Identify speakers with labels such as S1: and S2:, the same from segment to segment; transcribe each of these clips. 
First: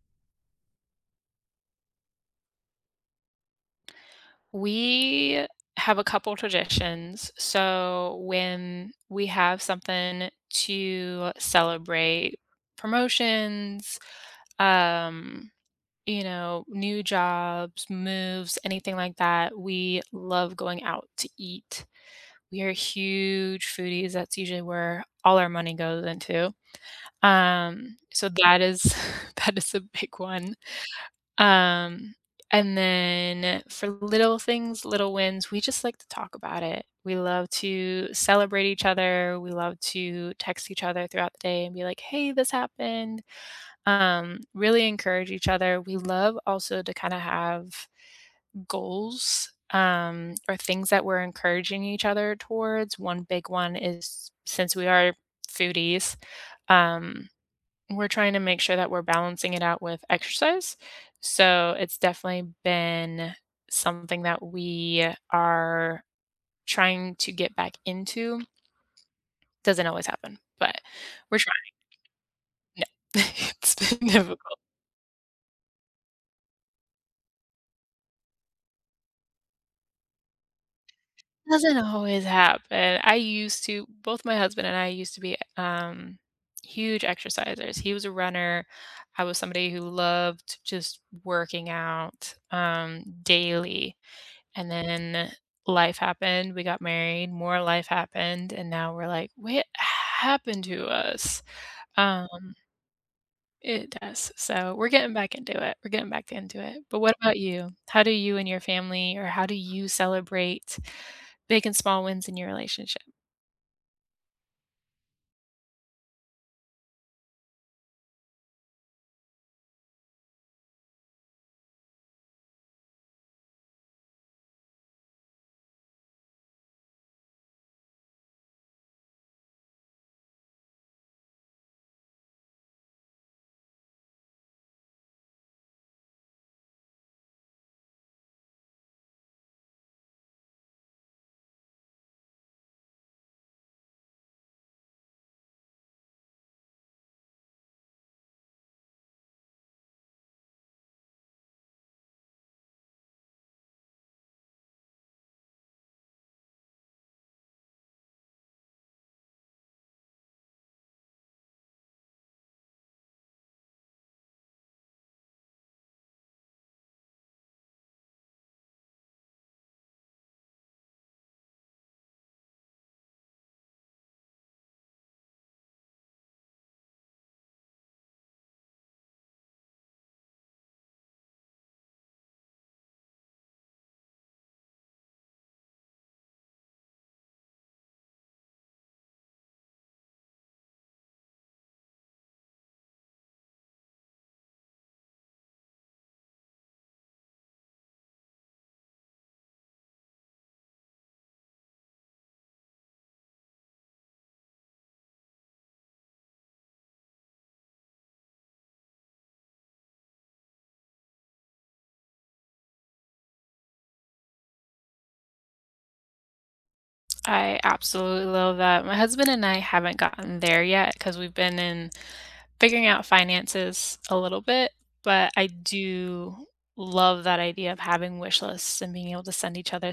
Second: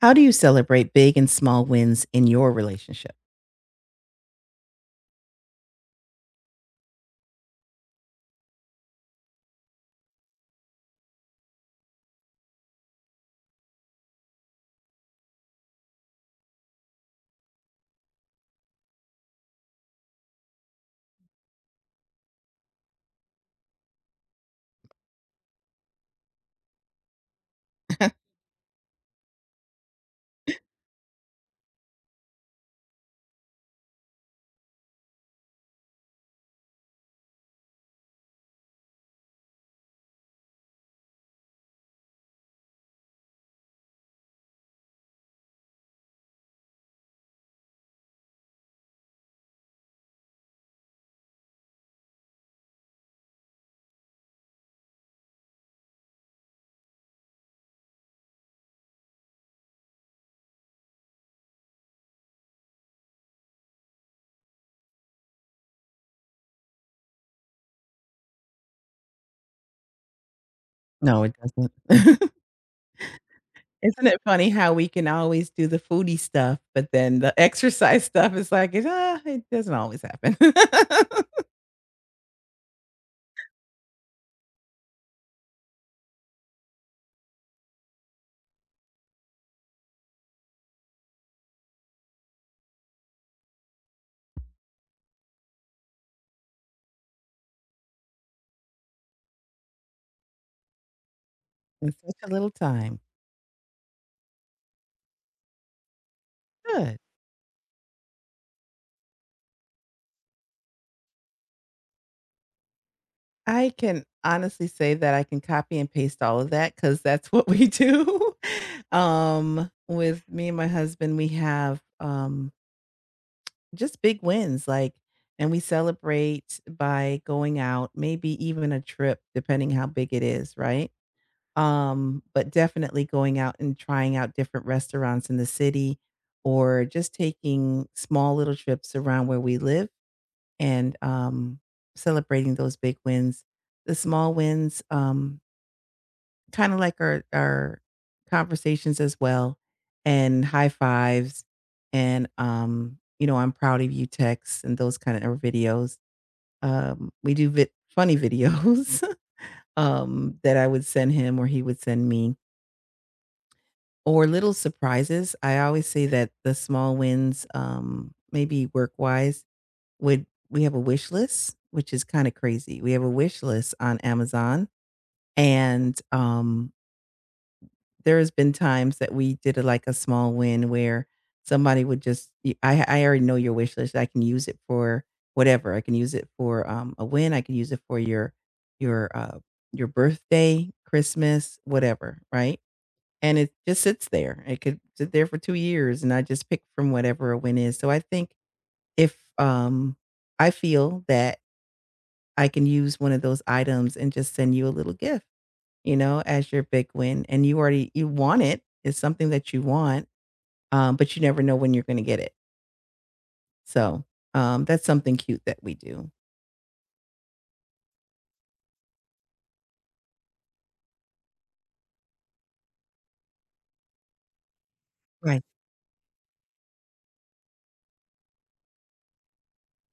S1: How do you celebrate big and small wins in your relationship?
S2: We have a couple traditions. So when we have something to celebrate promotions, um, you know, new jobs, moves, anything like that, we love going out to eat. We are huge foodies. That's usually where all our money goes into. Um, so that is that is a big one. Um, and then for little things, little wins, we just like to talk about it. We love to celebrate each other. We love to text each other throughout the day and be like, "Hey, this happened." Really encourage each other. We love also to kind of have goals, or things that we're encouraging each other towards. One big one is since we are foodies, um, we're trying to make sure that we're balancing it out with exercise. So it's definitely been something that we are trying to get back into. Doesn't always happen, but
S1: No, it
S2: we're
S1: doesn't.
S2: trying. No, it's
S1: Isn't
S2: been
S1: it funny
S2: difficult.
S1: how we can always do the foodie stuff, but then the exercise stuff is like, it, it doesn't always happen.
S2: Doesn't always happen. I used to, both my husband and I used to be huge exercisers. He was a runner. I was somebody who loved just working out daily. And then life happened, we got married, more life happened, and now we're like, "What happened to us?"
S1: In such a
S2: Um,
S1: little time.
S2: it does. So, we're getting back into it, we're getting back into it.
S1: Good.
S2: But what about you? How do you and your family or how do you celebrate big and small wins in your relationship?
S1: I can honestly say that I can copy and paste all of that because that's what we do. With me and my husband, we have just big wins, and we celebrate by going out, maybe even a trip depending how big it is, right? But definitely going out and trying out different restaurants in the city or just taking small little trips around where we live and celebrating those big wins. The small wins kinda like our conversations as well, and high fives, and, "I'm proud of you" texts and those kinda or videos. We do vid funny videos, that I would send him or he would send me, or little surprises. I always say that the small wins, maybe work-wise, would we have a wish list, which is kinda crazy. We have a wish list on Amazon, and, there has been times that we did a small win where somebody would just I already know your wish list. I can use it for whatever. I can use it for a win. I can use it for your uh, your birthday, Christmas, whatever, right? And it just sits there. It could sit there for 2 years, and I just pick from whatever a win is. So I think if I feel that I can use one of those items and just send you a little gift, as your big win, and you want it. It's something that you want, but you never know when you're gonna get it. So, that's something cute that we do.
S2: I absolutely love that. My husband and I haven't gotten there yet because we've been in figuring out finances a little bit, but
S1: Right.
S2: I do love that idea of having wish lists and being able to send each other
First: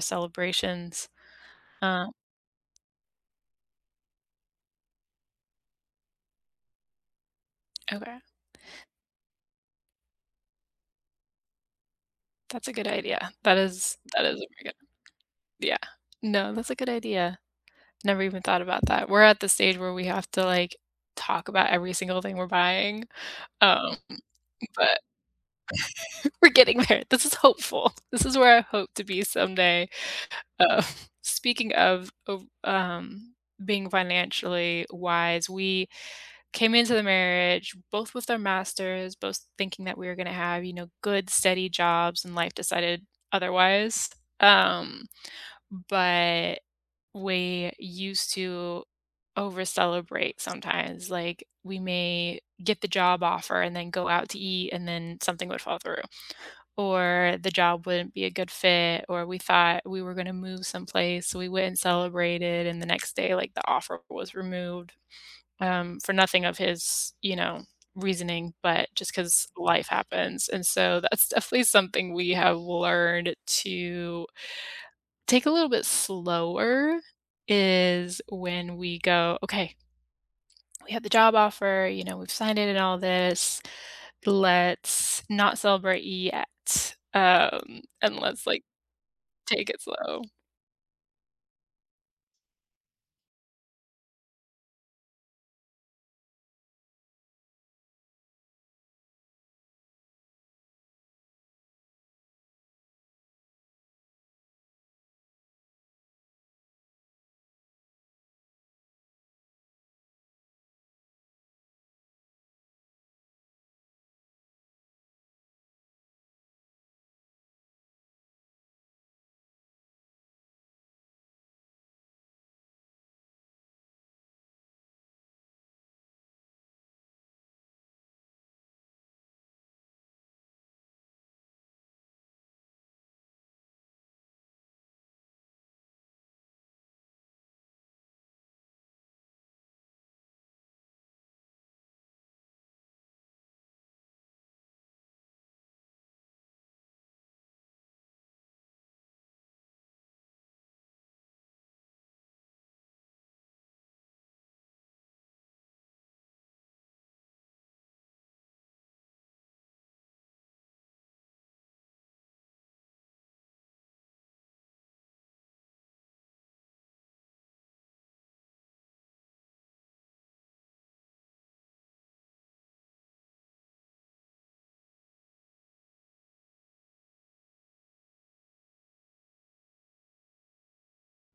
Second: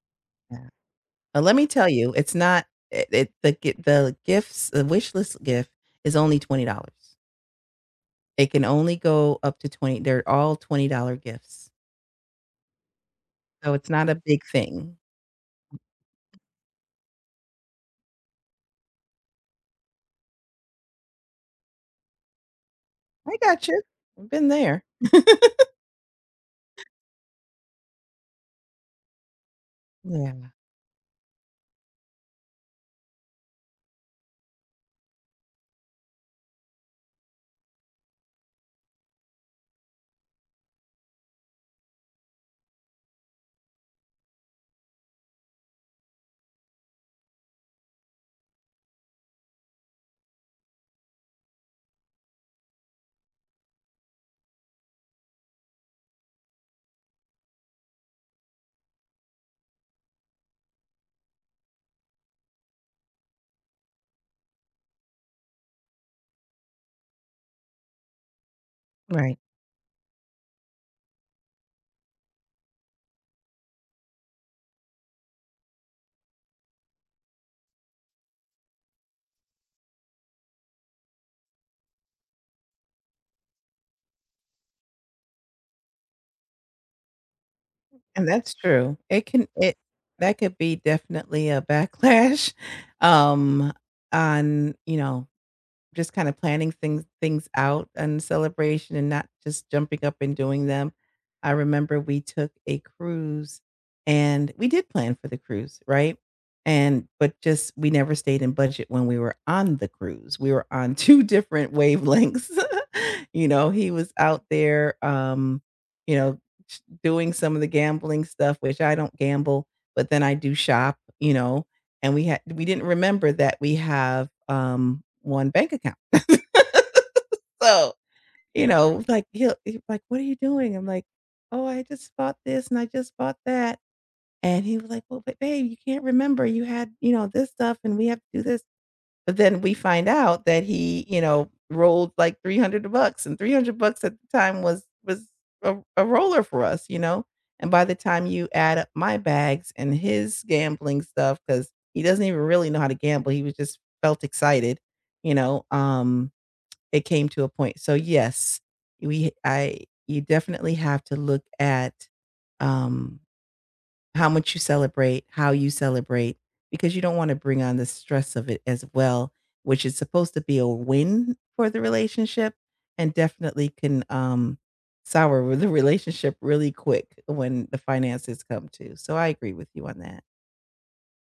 S1: Yeah.
S2: celebrations.
S1: Let me tell
S2: Um,
S1: you, it's not it, it the gi- the gifts, the wish list gift is only $20.
S2: okay,
S1: It can only go up to 20. They're all $20 gifts.
S2: that's a good idea. That
S1: So it's
S2: is
S1: not a big
S2: a very good.
S1: thing.
S2: Yeah, no, that's a good idea. Never even thought about that. We're at the stage where we have to like talk about every single thing we're buying,
S1: I got you.
S2: um,
S1: I've been there.
S2: but we're getting there. This is hopeful. This is where I hope to be someday.
S1: Yeah.
S2: Uh, speaking of being financially wise, we came into the marriage both with our masters, both thinking that we were gonna have, you know, good, steady jobs, and life decided otherwise. Um, but we used to over-celebrate sometimes, like, we may get the job offer and then go out to eat, and then something would fall through or the job wouldn't be a good fit, or we thought we were gonna move someplace, so we went and celebrated, and the next day, like, the offer was removed, for nothing of his, you know, reasoning, but just
S1: Right.
S2: because life happens, and so that's definitely something we have learned to take a little bit slower, is when we go, "Okay, we have the job offer, you know, we've signed it and all this. Let's not celebrate yet, and
S1: And
S2: let's,
S1: that's
S2: like"
S1: true. It can
S2: Take
S1: it
S2: it slow.
S1: that could be definitely a backlash, um, on, you know, just kinda planning things out and celebration and not just jumping up and doing them. I remember we took a cruise, and we did plan for the cruise, right? And but just we never stayed in budget when we were on the cruise. We were on 2 different wavelengths. You know, he was out there, you know, ch doing some of the gambling stuff, which I don't gamble, but then I do shop, you know? And we didn't remember that we have, 1 bank account. So, you know, like, he'll like, "What are you doing?" I'm like, "Oh, I just bought this and I just bought that." And he was like, "Well, but babe, you can't remember. You had, this stuff and we have to do this." But then we find out that he, rolled like 300 bucks, and 300 bucks at the time was a roller for us, you know? And by the time you add up my bags and his gambling stuff, because he doesn't even really know how to gamble, he was just felt excited, you know, um, it came to a point. So, yes, we I you definitely have to look at, um how much you celebrate, how you celebrate, because you don't wanna bring on the stress of it as well, which is supposed to be a win for the relationship and definitely can, sour with the relationship really quick when the finances come too. So I agree with you on that.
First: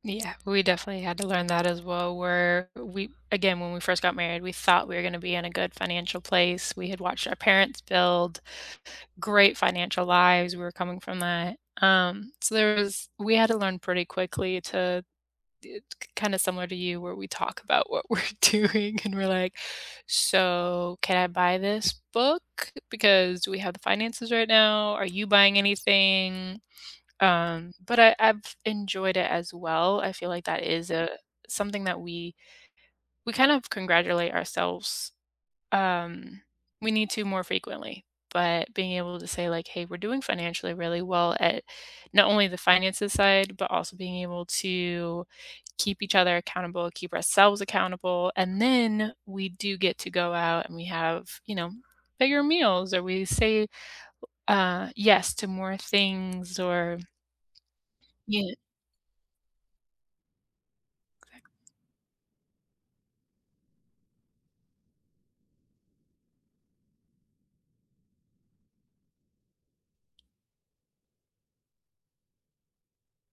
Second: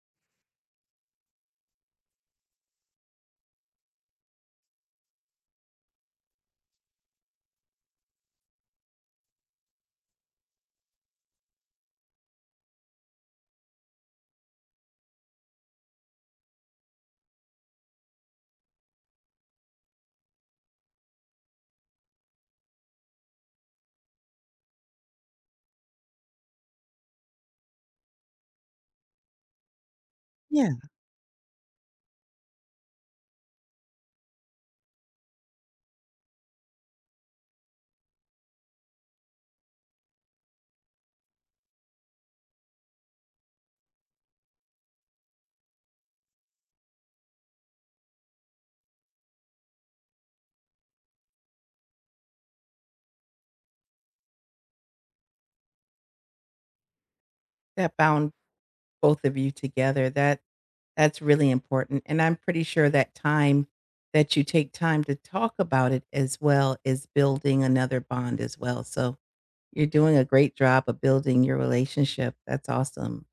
S2: Yeah, we definitely had to learn that as well, where we again, when we first got married, we thought we were gonna be in a good financial place. We had watched our parents build great financial lives, we were coming from that. So there was we had to learn pretty quickly to kinda similar to you where we talk about what we're doing and we're like, "So, can I buy this book because do we have the finances right now? Are you buying anything? But I've enjoyed it as well. I feel like that
S1: Yeah,
S2: is a something that we kind of congratulate ourselves. Um, we need to more frequently, but being able to say like, "Hey, we're doing financially really well at not only the finances side, but also being able to keep each other accountable, keep ourselves accountable, and then we do get to go out and we have, you know, bigger meals or we say yes to more things or"
S1: that bound both of you together, that's really important, and I'm pretty sure that time that you take time to talk about it as well is building another bond as well, so you're doing a great job of building your relationship. That's awesome.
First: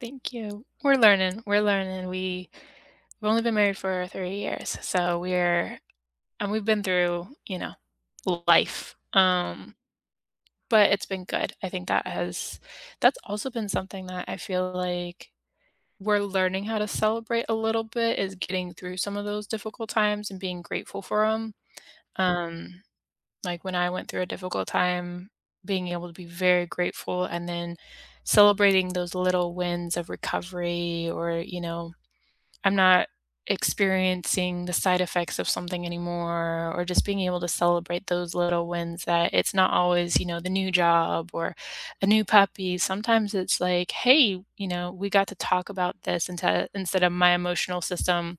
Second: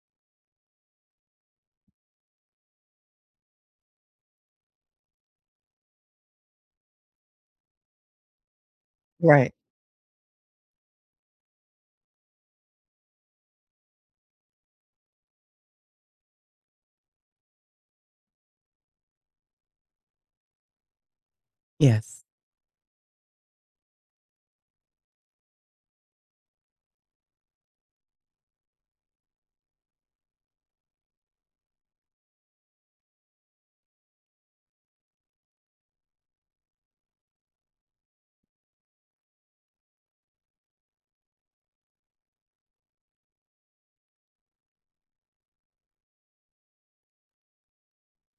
S2: Thank you. We're learning. We're learning. We've only been married for 3 years, so we're and we've been through, you know, life.
S1: Right.
S2: But it's been good. I think that has that's also been something that I feel like we're learning how to celebrate a little bit is getting through some of those difficult times and being grateful for 'em.
S1: Yes.
S2: Um, like, when I went through a difficult time, being able to be very grateful and then celebrating those little wins of recovery or, you know, I'm not experiencing the side effects of something anymore or just being able to celebrate those little wins that it's not always, you know, the new job or a new puppy. Sometimes it's like, hey, you know, we got to talk about this into, instead of my emotional system,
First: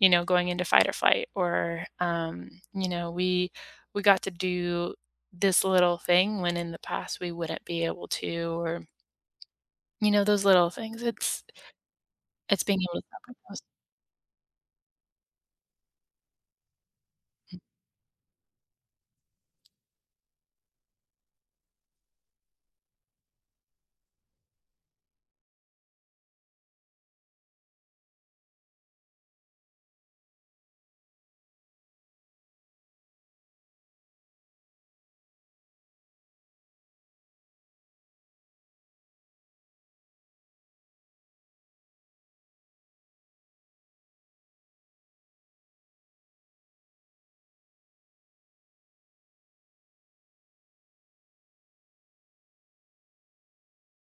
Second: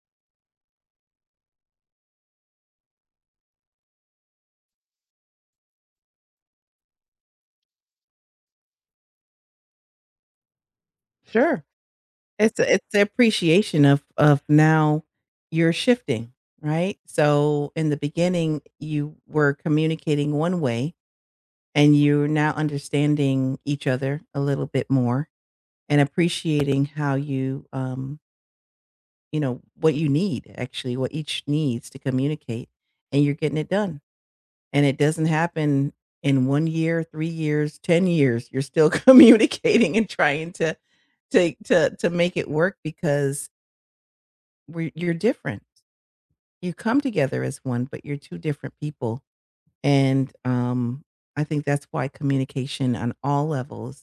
S2: you know, going into fight or flight or you know, we got to do this little thing when in the past we wouldn't be able to or you know, those little things. It's
S1: Sure. It's
S2: it's being
S1: it's
S2: able
S1: the
S2: to celebrate those.
S1: appreciation of now you're shifting, right? So in the beginning, you were communicating one way and you're now understanding each other a little bit more and appreciating how you you know what you need, actually what each needs to communicate, and you're getting it done. And it doesn't happen in 1 year, 3 years, 10 years. You're still communicating and trying to make it work because we you're different. You come together as one, but you're 2 different people. And, I think that's why communication on all levels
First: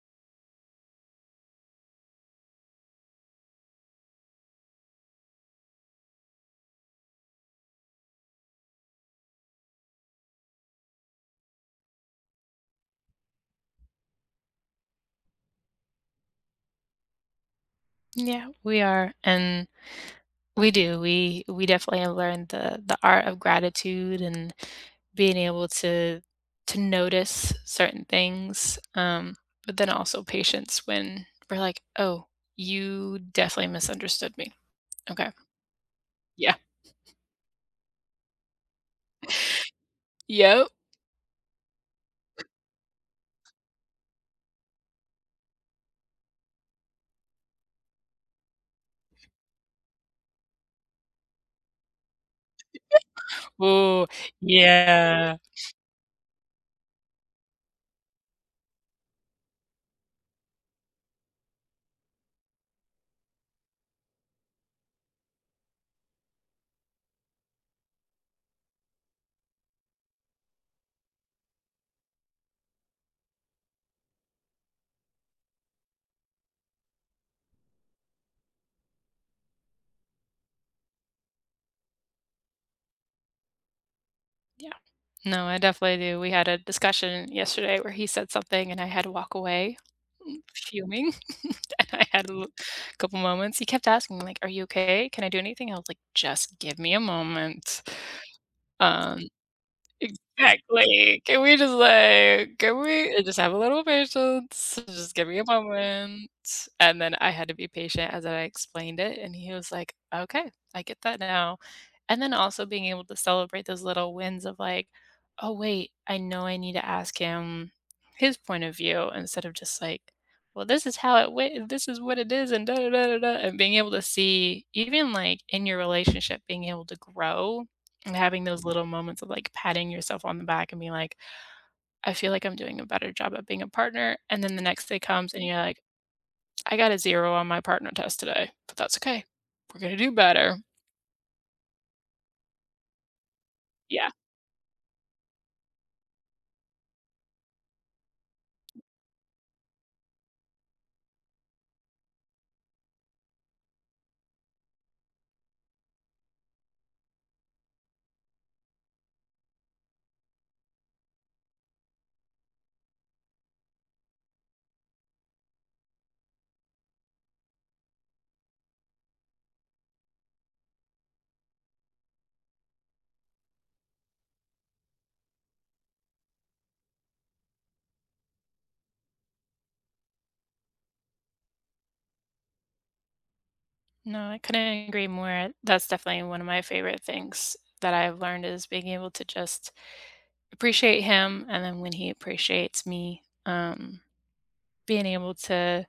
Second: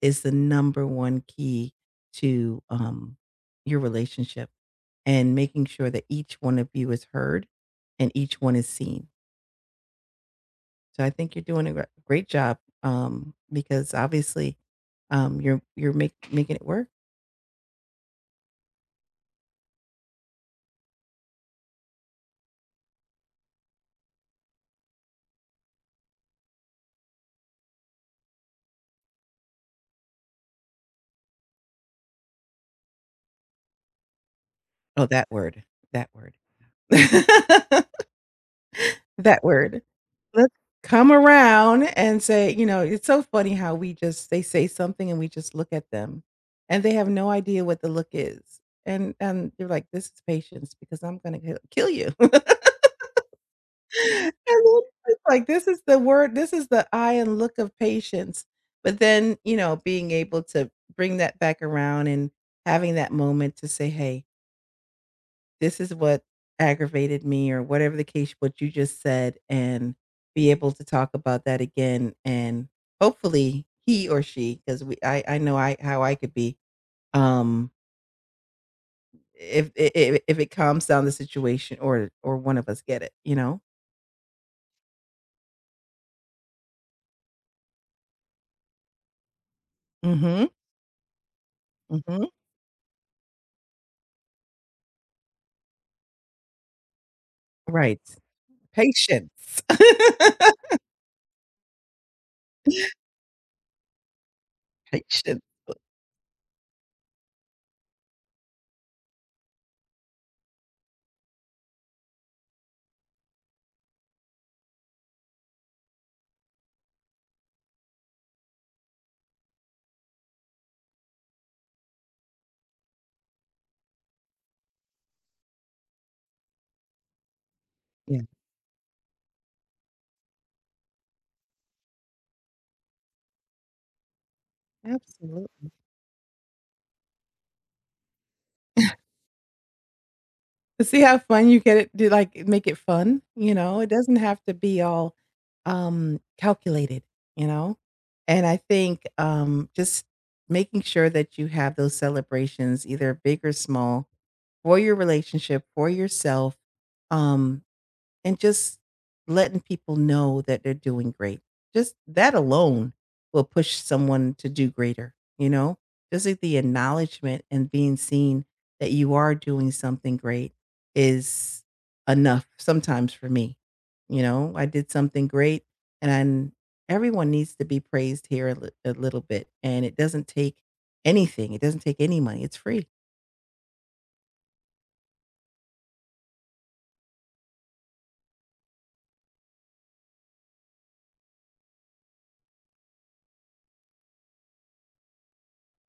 S1: is the number 1 key to, your relationship, and making sure that each one of you is heard and each one is seen. So I think you're doing a great job, because obviously, you're making it work.
S2: Yeah, we are, and we do. We definitely have learned the art of gratitude and being able to notice certain things, but then also patience when we're like, "Oh, you definitely misunderstood me."
S1: Oh, that
S2: Okay.
S1: word, that word.
S2: Yeah.
S1: That word. Let's
S2: Yep.
S1: come around and say, you know, it's so funny how we just they say something and we just look at them, and they have no idea what the look is. And they're like, "This is patience because I'm gonna kill you."
S2: Ooh,
S1: And then it's
S2: yeah.
S1: like, this is the word, this is the eye and look of patience. But then, you know, being able to bring that back around and having that moment to say, "Hey, this is what aggravated me, or whatever the case, what you just said," and be able to talk about that again and, hopefully, he or she, because I know I how I could be, um if if it calms down the situation, or one of us get it, you know.
S2: Yeah. No, I definitely do. We had a discussion yesterday where he said something and I had to walk away,
S1: Mhm.
S2: fuming. And I
S1: Mhm.
S2: had couple moments. He kept asking, like, "Are you okay? Can I do anything?" I was like, "Just give me a moment."
S1: Right.
S2: Um,
S1: Patience.
S2: Exactly. Can we just, can we just have a little patience? Just give me
S1: Patience.
S2: a moment. And then I had to be patient as I explained it, and he was like, "Okay, I get that now." And then also being able to celebrate those little wins of, like, "Oh, wait, I know I need to ask him his point of view," instead of just like, "Well, this is how it went, this is what it is, and da da da da da," and being able to see even, like, in your relationship, being able to grow and
S1: Yeah.
S2: having those little moments of, like, patting yourself on the back and being like, "I feel like I'm doing a better job at being a partner," and then the next day comes and you're
S1: Absolutely.
S2: like, "I got a 0 on my partner test today, but that's okay. We're gonna do better."
S1: But see how fun you get it do, like, make it fun, you know? It
S2: Yeah.
S1: doesn't have to be all, calculated, you know? And I think, just making sure that you have those celebrations, either big or small, for your relationship, for yourself, um and just letting people know that they're doing great. Just that alone will push someone to do greater, you know? Just like the acknowledgement and being seen that you are doing something great is enough sometimes for me. You know, I did something great, and everyone needs to be praised here a little bit. And it doesn't take anything. It doesn't take any money. It's free.
S2: No, I couldn't agree more. That's definitely one of my favorite things that I've learned is being able to just appreciate him, and then when he appreciates me, being able to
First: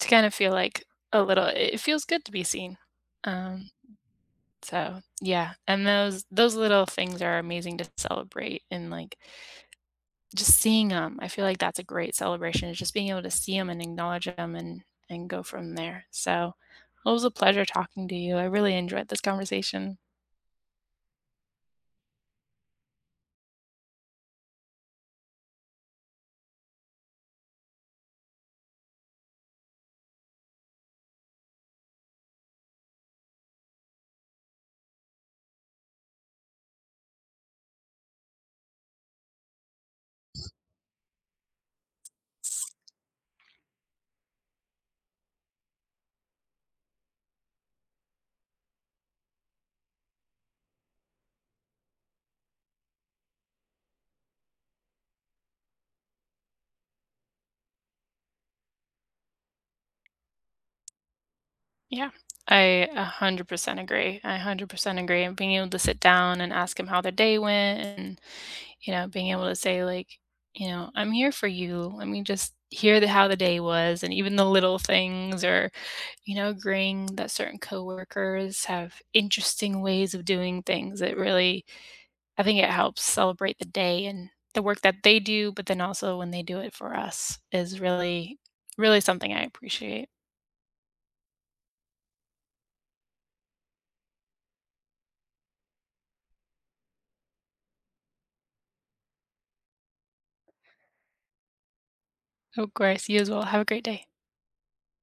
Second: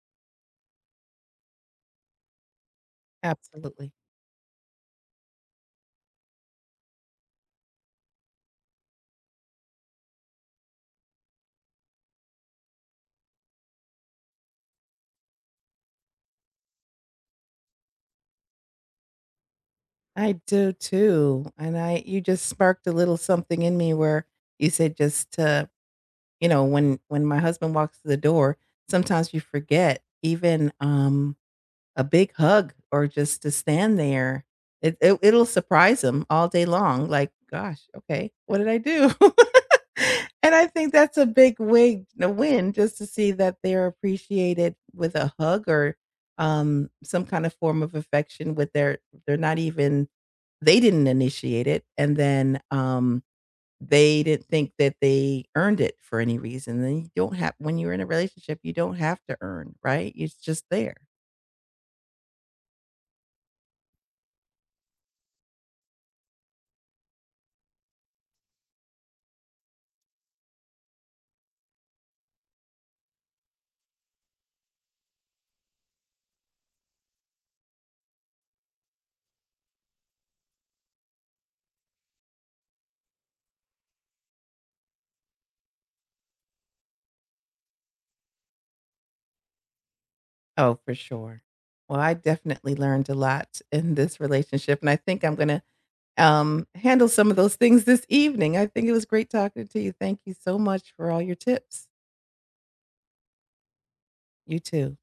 S2: kind of feel like a little it feels good to be seen. Um
S1: Absolutely.
S2: So, yeah, and those little things are amazing to celebrate and, like, just seeing them, I feel like that's a great celebration is just being able to see them and acknowledge them, and go from there. So, well, it was a pleasure talking to you. I really enjoyed this conversation.
S1: I do too, and I you just sparked a little something in me where you said just to, when my husband walks to the door, sometimes you forget even, a big hug or just to stand there. It'll surprise them all day long, like, "Gosh, okay, what did I do?" And I think that's a big wig a win, just to see that they're appreciated with a hug or, some kind of form of affection, with their they're not even they didn't initiate it, and then, they didn't think that they earned it for any reason. Then you don't have, when you're in a relationship, you don't have to earn, right? It's just there.
S2: Yeah, I 100% agree. I 100% agree, and being able to sit down and ask them how their day went and, you know, being able to say, like, you know, "I'm here for you. Let me just hear the how the day was," and even the little things or you know, agreeing that certain coworkers have interesting ways of doing things. It really, I think it helps celebrate the day and the work that they do, but then also when they do it for us is really, really something I appreciate.
S1: Oh, for sure. Well, I definitely learned a lot in this relationship, and I think I'm gonna, handle some of those things this evening. I think it was great talking to you. Thank you so much for all your tips.
S2: Of course, you as well. Have a great day.
S1: You too.